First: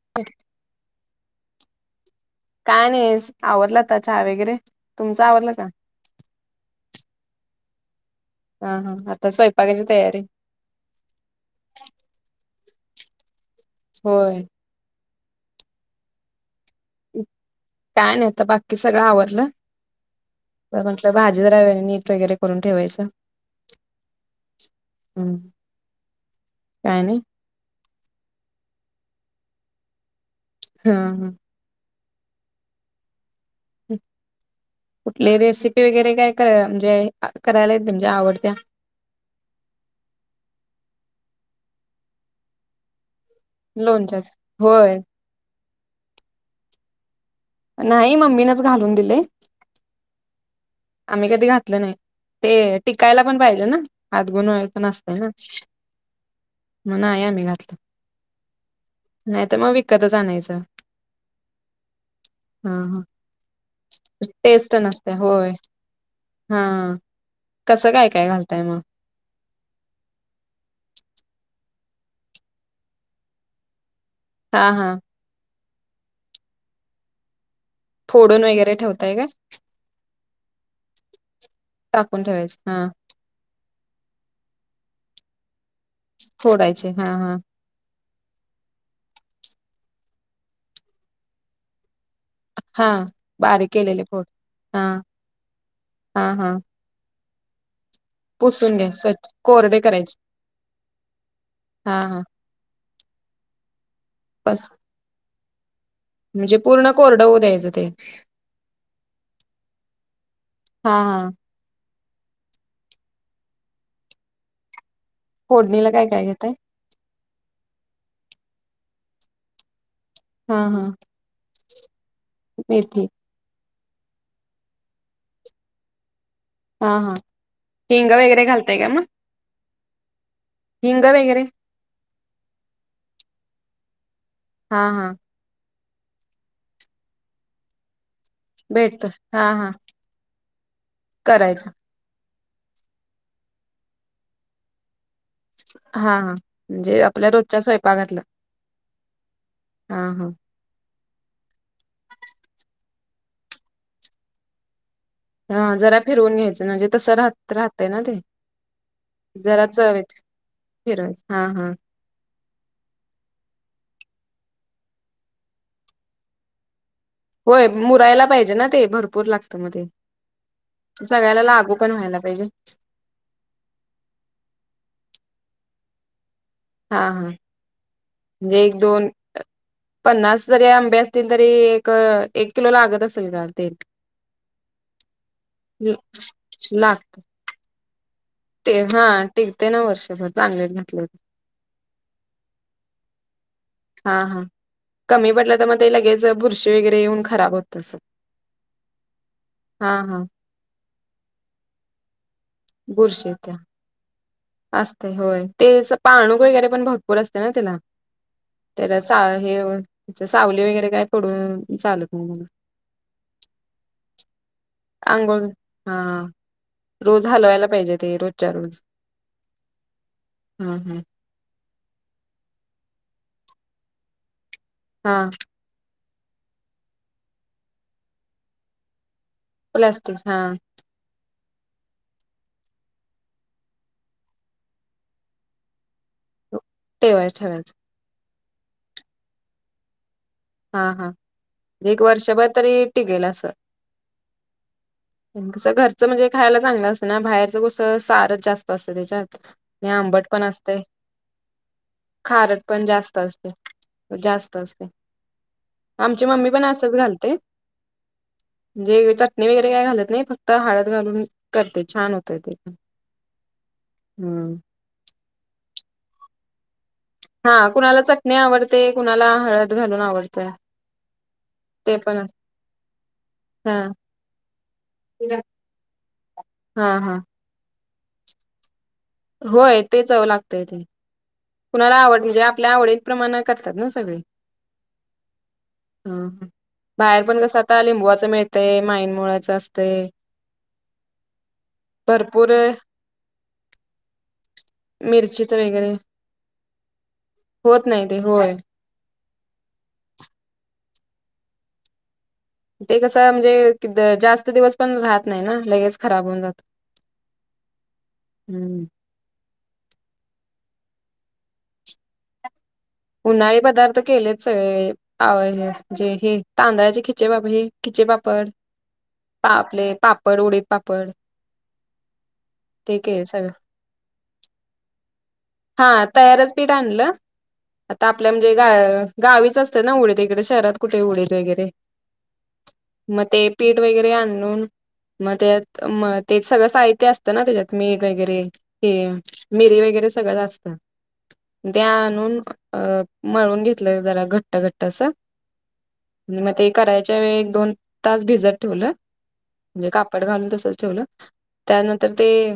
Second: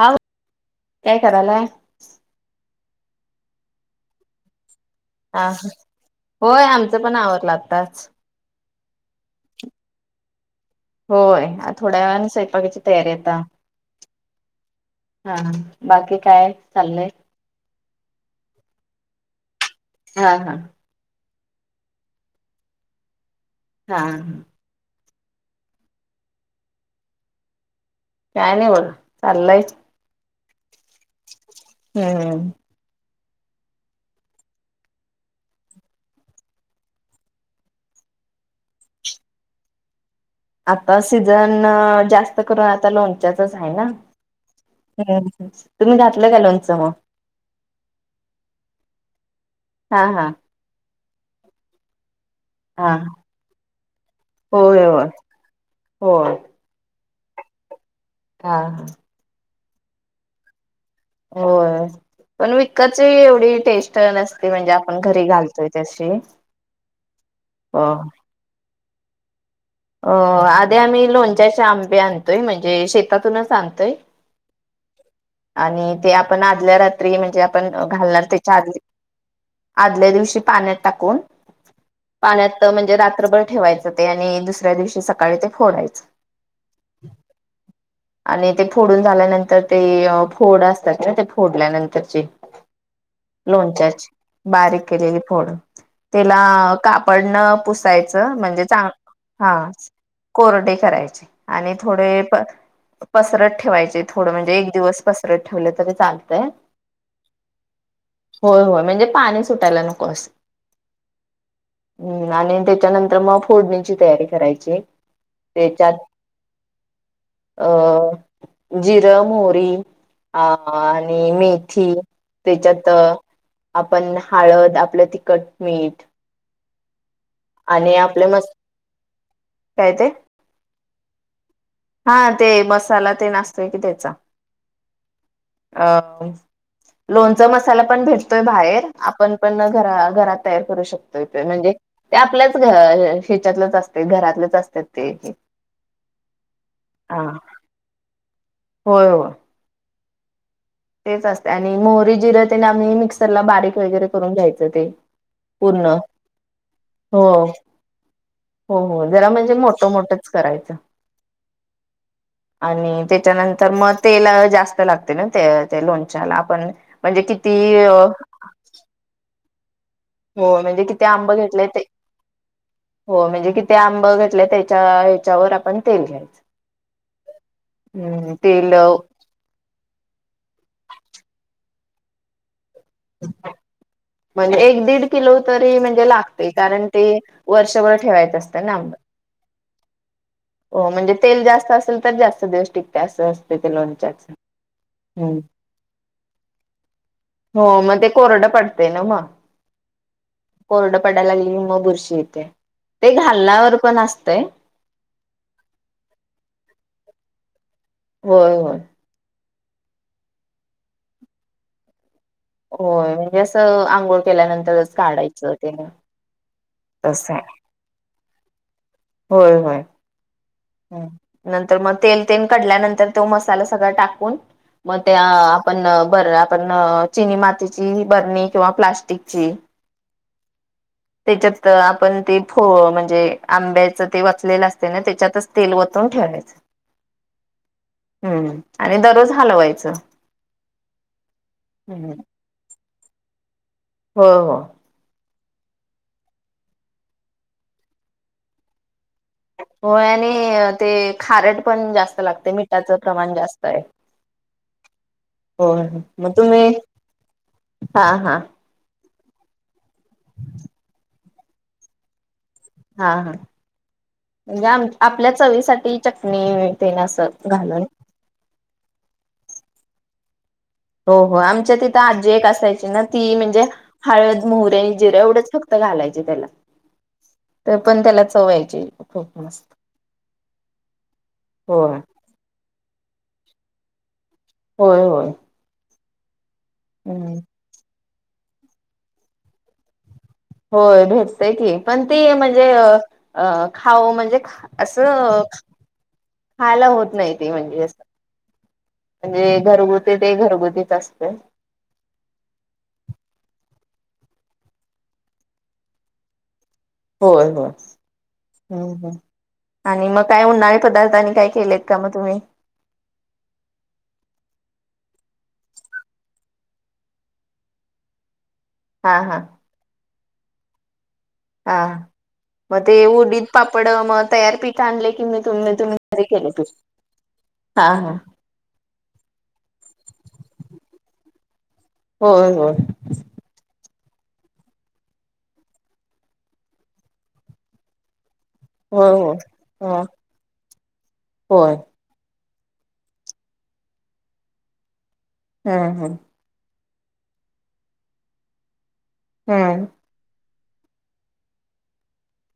हा काय कराला. काय नाही आवडला तर चहा वगैरे.. तुमचं आ आवरलं का होय आमच. पण आवलाता... हा हा आता स्वयंपाकाची तयारी. तेर यता... होय. हा बाकी काय... चाललंय काय नाहीता बाकी. ते सगळं आवडलं... हा हा. भाजी राहा आणि नीट वगैरे करून ठेवायचं. हा हम् काय नाही. काय नाही बोल चाल्लायच.. हा हा. हम्. कुठली रेसिपी वगैरे काय म्हणजे करायला येत म्हणजे आवडत्या. आता सीझन जास्त करून आता लोन... त्यातच आहे ना. लोणच्याच होय तुम्ही घातलं का लोणचं मग नाही मम्मीनेच घालून दिलेय हा हा आम्ही कधी घातलं नाही ते हा टिकायला पण पाहिजे ना हात गुण होय पण होय असत होय ना नाही आम्ही घातलं हा ह नाही तर मग विकतच आणायचं होय पण हा हा विकतची एवढी टेस्ट नसते म्हणजे टेस्ट आपण नसते घरी होय घालतोय त्या हा कसं काय काय घालताय मग अ आधी आम्ही लोणच्याचे आंबे आणतोय म्हणजे शेतातूनच आणतोय हा हा आणि ते आपण आदल्या रात्री म्हणजे घालणार फोडून त्या वगैरे ठेवताय काय? आदल्या दिवशी पाण्यात टाकून टाकून ठेवायचे पाण्यात हा म्हणजे रात्रभर ठेवायच ते आणि दुसऱ्या दिवशी सकाळी ते फोडायच फोडायचे हा हा आणि ते फोडून झाल्यानंतर ते फोड असतात ना ते फोडल्यानंतरचे हा बारीक केलेले लोणच्याची फोड हा बारीक केलेली फोड हा त्याला हा काप पडण पुस् याच म्हणजे पुसून चांग घ्या स्वच्छ हा कोरडे करायचे कोरडे करायचे आणि हा हा थोडे प तपसरत ठेवायचे थोड म्हणजे बस एक दिवस पसर पसरत ठेवले तरच म्हणजे पूर्ण कोरड होवू द्यायचं ते होय होय म्हणजे पाणी सुटायला हा हा हम् आणि त्याच्यानंतर मग फोडणीची तयारी करायची फोडणीला त्याच्यात काय काय घेताय अ जिर मोरी ह हा हा आणि मीठ ठीक त्याच्यात मेथी आपण हळद आपलं तिखट मीठ हा हा आणि हिंग आपले वगैरे मस् घालताय का मग काय ते हिंग वगैरे हा ते मसाला तेन आसतोय की त्येचा हा हा अ लोणचा मसाला पण भेटत बाहेर भेटतं आपण हा पण हा घ घरात तयार करू शकतोय करायचं म्हणजे आपल्या ह्याच्यातलंच असते घरातलेच असतात ते हा म्हणजे हा आपल्या रोजच्या स्वयंपाकातलं होय वा हा हा तेच असते आणि मोहरी जिर आम्ही मिक्स त्याला बारीक वगैरे करून घ्यायचं ते ह पूर्ण जरा फिरवून घ्यायचं म्हणजे तसं हो राह राहतय ना ते हो हो जला म्हणजे जरा मोठ चवेत मोठंच करायचं फिरवायच हा हा आणि त्याच्यानंतर मग तेल जास्त लागते ना ते लोणच्याला आपण म्हणजे किती होय मुरायला पाहिजे ना ते भरपूर लागत तममध्ये [unintelligible] हो म्हणजे किती आंब घेतले ते व्हायला पाहिजे हो म्हणजे किती आंब घेतले त्याच्या त्याच्यावर आपण तेल घ्यायच हा हा म्हणजे तेल एक दोन पन्नास जरी आंबे असतील तरी अ एक किलो लागत असेल का ते म्हणजे एक दीड किलो तरी म्हणजे लागते कारण ते लागत वर्ष वर् ह [unintelligible] ते हा टिकते ना वर्षभर चांगले घातले म्हणजे तेल जास्त असेल तर जास्त दिवस अस असते ते हा हा कमी पडलं तर मग ते लगेच बुरशी वगैरे येऊन खराब होत तसं मगड येनमा हा हा कोरड पडलली हि म बुर्शीी ेते ते बुरशी येत्या घालण्यावर पण असत असते होय ते पाणूक वगैरे पण भरपूर असते ना तिला होय होय हे सावली वगैरे काय पडून चालत नाही होय म्हणजे असं आंघोळ केल्यानंतरच आंघोळ काढायचं ते हा रोज तसं आहे हलवायला पाहिजे ते रोजच्या रोज ह [inaudible] हा हा हम् [unintelligible] तर मग, तेल तेन कढल्यानंतर तो मसाला सगळं टाकून मग त्या हा आपण बर आपण चिनी मातीची बरणी किंवा प्लास्टिक ची प्लास्टिक हा त्याच्यात आपण ते फ म्हणजे आंब्याच ते वचलेलं असते ना त्याच्यातच ते तेल वतून ठेवायचं. [unintelligible] हम्म्म आणि दररोज हलवायचं. हा हा एक वर्षभर तरी टिगेल असं होय होय. कसं घरचं म्हणजे खायला चांगलं असतं ना, बाहेरचं कसं सारच जास्त असतं त्याच्यात. आणि होय आंबट आणि पण असते ते खारट पण जास्त लागते खारट पण मिठाच प्रमाण असते जास्त आहे. जास्त असते हो, आमची मग मम्मी पण तुम्ही? असंच घालते हा हा. चटणी वगैरे काय घालत नाही फक्त हाळद घालून करते छान होतय ते पण हा हा हम्म म्हणजे आम आपल्यात चवी साठी चटणी वे हा कुणाला चटणी आवडते कुणाला हळद घालून आवडतय हो हो आमच्या तिथं आजी एक असायची ना ती म्हणजे हा हळद मोहरे आणि जिर एवढंच फक्त घालायचे त्याला हा हा तर पण त्याला चव्हायचे होय ते चवं लागतय ते कुणाला होय आवड जे आपल्या आवडीत प्रमाण करतात ना सगळे होय होय ह हा बाहेर हम्म पण कसं आता लिंबवाच मिळतय माईन मुळ्याचं असतय होय भेटतेय की, पण ती भरपूर म्हणजे अ अ खाऊ म्हणजे असं मिरचीच वगैरे खायला होत नाही ते म्हणजे होत नाही ते होय म्हणजे घरगुती ते घरगुतीच असते. ते कसं म्हणजे जास्त दिवस पण राहत नाही ना लगेच खराब होऊन जात. होय होय हम्म हम हम. आणि मग काय उन्हाळे पदार्थनी काय केलेत का मग तुम्ही? उन्हाळी पदार्थ केलेच जे हे तांदळाचे खिचे हे खिचे पापड हा हा पा आपले पाप पड उडीत पापड. हा मग ते केले उडीद सगळं पापड मग तयारपीठ आणले की म हा तयारच पीठ आणलं हा आता हा आपल्या म्हणजे ग गावीच असते ना उडते इकडे शहरात कुठे उडीते वगैरे ते होय होय मग पीठ वगैरे आणून मग त्यात ते सगळं साहित्य असतं ना त्याच्यात मीठ वगैरे ह होय होय मिरी ह वगैरे सगळं असत होय द्या आणून अ मळून घेतलं जरा घट्ट घट्ट असं हम् हम् मग ते करायच्या वेळ दोन तास भिजत ठुलं हम्म म्हणजे कापड घालून तसच ठेवलं त्यानंतर ते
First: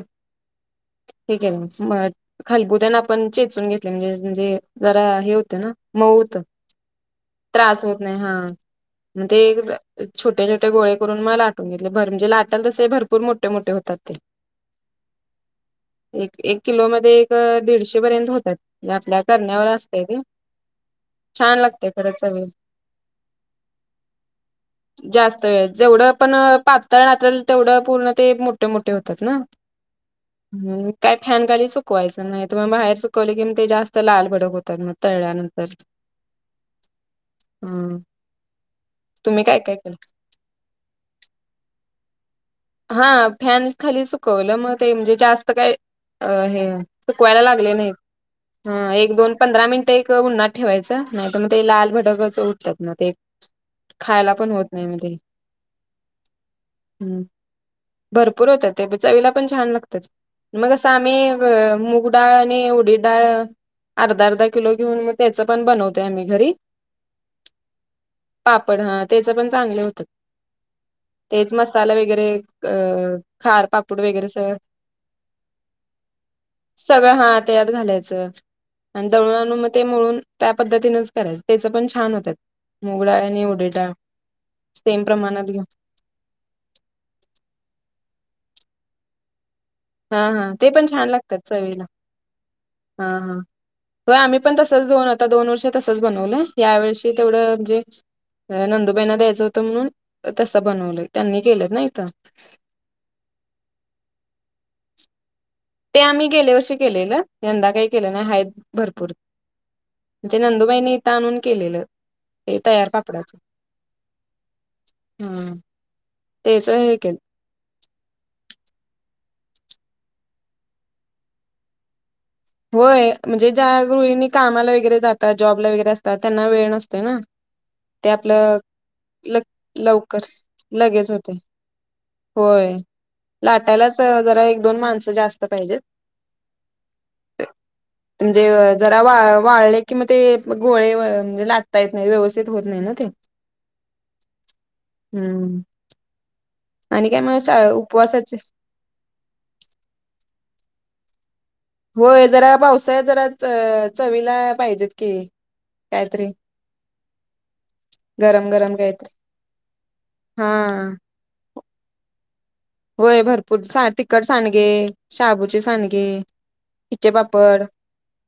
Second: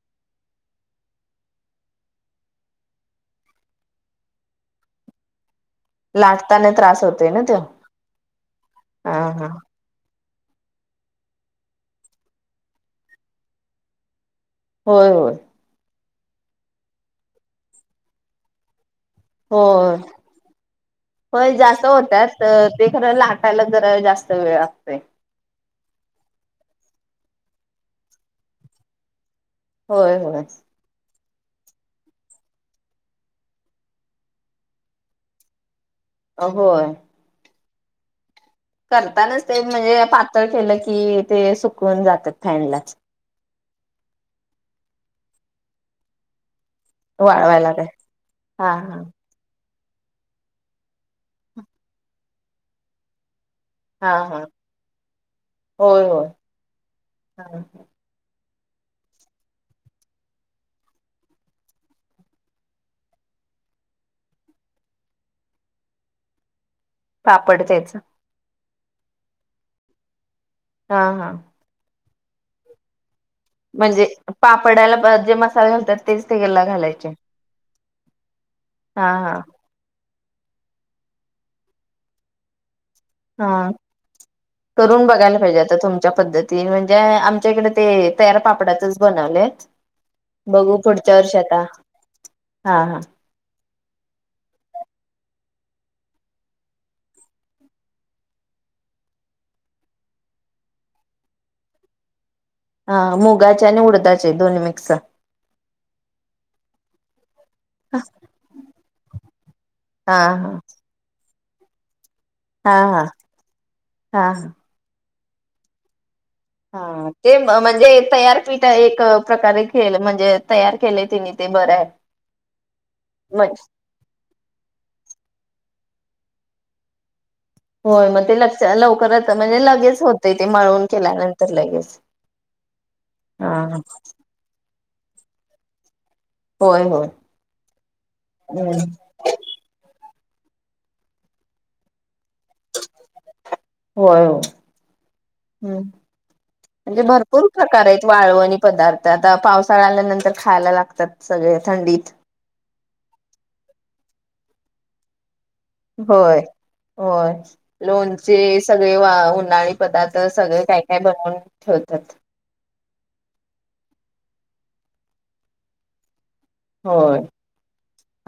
क आहे ना म खालबुत्यांना आपण चेचून घेतले म्हणजे म्हणजे जरा हे होते ना मऊत होत लाटताना त्रास होतोय ना तो त्रास होत नाही हा हा म्ह ते हा छोटे छोटे गोळे करून म लाटून घेतले भर म्हणजे लाटेल तसे भरपूर मोठे मोठे होतात ते होय होय एक एक किलो मध्ये दीडशे पर्यंत होतात आपल्या हो करण्यावर असतय ते होय छान जास्त लागते खरं होत चवी ते खरं लाटायला जरा जास्त वेळ लागतोय तळहाताला तेवढं पूर्ण ते मोठे मोठे होतात ना होय होय काय फॅन गाली स शिकवायचं नाही तर म बाहेर सुकवल की ते जास्त लालबडक होतात मग तळल्यानंतर अ हो हम करतानाच ते म्हणजे पातळ केलं की ते सुकवून जात हा फॅन खाली चकवलं मग ते म्हणजे जास्त काय हे सुकवायला लागले वाळवायला काय हा नाही हा एक दोन पंधरा मिनट ते एक उन्हात ठेवायचं नाही तर मग ते लाल भडकच उठतात म ते हा खायला हा पण होत नाही म ते होय होय बर भरपूर होतात ते चवीला पण छान लागतात मग असं आम्ही मूग डाळ आणि उडीद डाळ अर्धा अर्धा किलो घेऊन मग त्याच पण बनवत आम्ही घरी पापड त्याच पापड हा त्याच पण चांगले होतं हा हा तेच मसाला व वगैरे... अ. खार पापूड म्हणजे वगैरे सगळं पापडाला जे मसाले घालतात तेच त्याला घालायचे. सगळं हा त्यात घालायचं आणि हा हा दळणाणू मग ते मळून... त्या पद्धतीनच करायच त्याच पण छान होत. हा सेम करून बघायला प्रमाणात पाहिजे घेऊन आता तुमच्या पद्धतीने म्हणजे आम... त्याच्याकडे ते तयार पापडाचच बनवले. हा हा ते पण छान लागतात सळीला हा हा. हो आम्ही पण तसच दऊन आता दोन वर्ष तसच बनवलंय या वर्षी तेवढं म्हणजे नंदुबाईंना द्यायचं होतं म्हणून तसं बनवलंय त्यांनी केलं नाहीत. हा मुगाचे आणि उडदाचे दोन मिक्स... ते आम्ही गेले वर्षी केलेलं. यंदा काही केले नाही आहेत भरपूर हा ते नंदूबाईनी इथ आणून... केलेलं. ते हा तयार हा पापडाचं हा हा. हम्म. हा ते म्हणजे तयारपीठ एक. प्रकारे खेळ म्हणजे तयार केले तिने ते बरं आहे. होय म म्हणजे ज्या गृहिणी कामाला वगैरे जात जॉबला वगरे अस... त्यांना वेळ नसतोय ना. होय मग ते लक्ष लवकरच ल म्हणजे लगेच लवकर होतय ते मळून लगेच होते केल्यानंतर लगेच होय हा लाटायलाच जरा एक दोन माणसं जास्त पाहिजेत. होय होय. म्हणजे जरा वा वाळले कि मग... ते गोळे म्हणजे लागता येत नाही व्यवस्थित. होत नाही ना तेम्.. होय हो म्हणजे भरपूर प्रकार आहेत वाळव आणि पदार्थ आता पावसाळा आल्यानंतर खायला लागतो. सत्... सगळे थंडीत... होय जरा पावसाळ्यात जरा चवीला पाहिजेत की. काहीतरी होय होय लोणचे गरम गरम सगळे वा काहीतरी उन्हाळी पदार्थ हा सगळे काय काय बनवून. ठोतात. होय भरपूर तिकट सांडगे शाबूचे सांडगे... खि्चे होय पापड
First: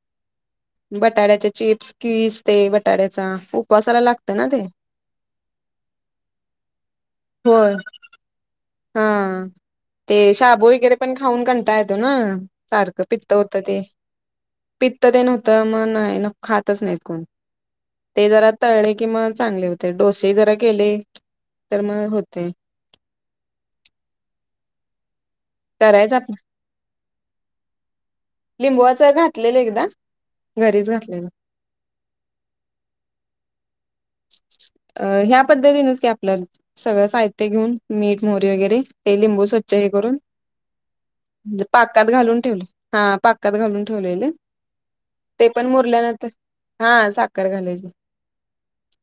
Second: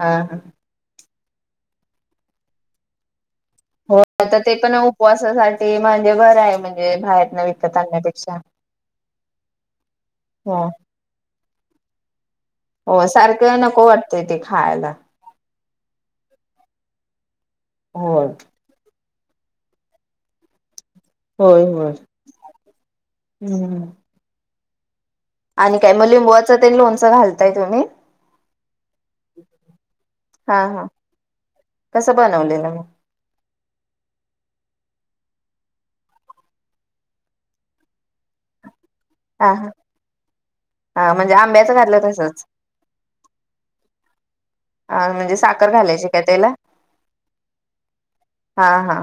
हा हा. बटाट्याच्या चिप्स किस ते बटाट्याचा.. उपवासाला हो लागतं तर ना ते पण उपवासासाठी म्हणजे घरं आहे म्हणजे बाहेरन होय. विकत आणण्यापेक्षा... हा ते हो शाबू वगैरे पण खा. अन कणताायतो ना हो सारखं नको वाटतंय ते खायला तर मग आहे न खातच नाहीत कोण होय ते जरा तळणे किंवा चांगले होते डोसे जरा केले होय होय. तरमाय होते हम्म आणि काय म करायच लिंबवाचा ते लोन घालताय तुम्ही लिंबुवाच घातलेलं एकदा, हा हा घरीच घातलेलं कसं बनवलेलं मग? अ ह्या पद्धतीनेच कि आपलं सगळं साहित्य घेऊन, मीठ मोहरी वगैरे ते लिंबू हा हा स्वच्छ हे करून हा म्हणजे आंब्याचं घातलं पाकात घालून तसंच ठेवले हा पाकात घालून ठेवलेले म्हणजे ते पण साखर घालायची काय मुरल्यानंतर त्याला? हा साखर घालायची हा हा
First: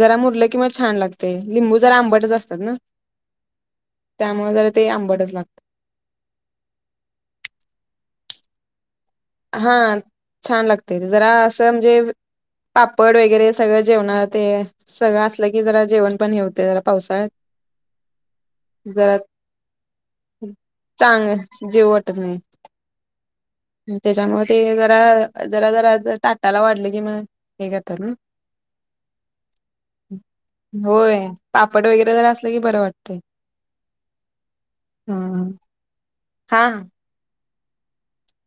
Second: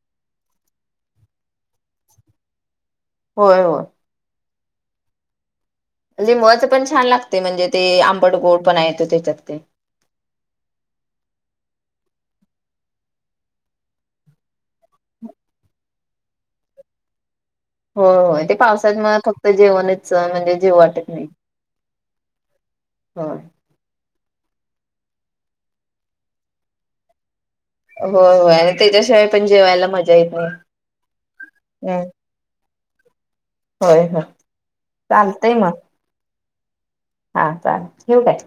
जरा मुरलं किंवा छान लागते लिंबू जरा आंबटच असतात ना. होय होय. त्यामुळे ते आंबटच लागत लिंबावायचं पण छान लागते, म्हणजे ते आंबड गोड पण आहेत हा छान लागते जरा असं म्हणजे पापड वगैरे सगळं जेवण ते सगळं असलं की जरा जेवण पण हेवते जरा पावसाळ्यात हो हो ते पावसात म जरा फक्त जेवणच म्हणजे जेव वाटत नाही चांग जेव वाटत नाही होय त्याच्यामुळे ते जरा जरा जरा ताटाला वाढलं कि मग? हे करतात हो ना हो आणि त्याच्याशिवाय पण जेवायला मजा येत नाही. हम्. ओक [unintelligible] होय हो चालतंय मग हा हा काय, ठेऊ काय?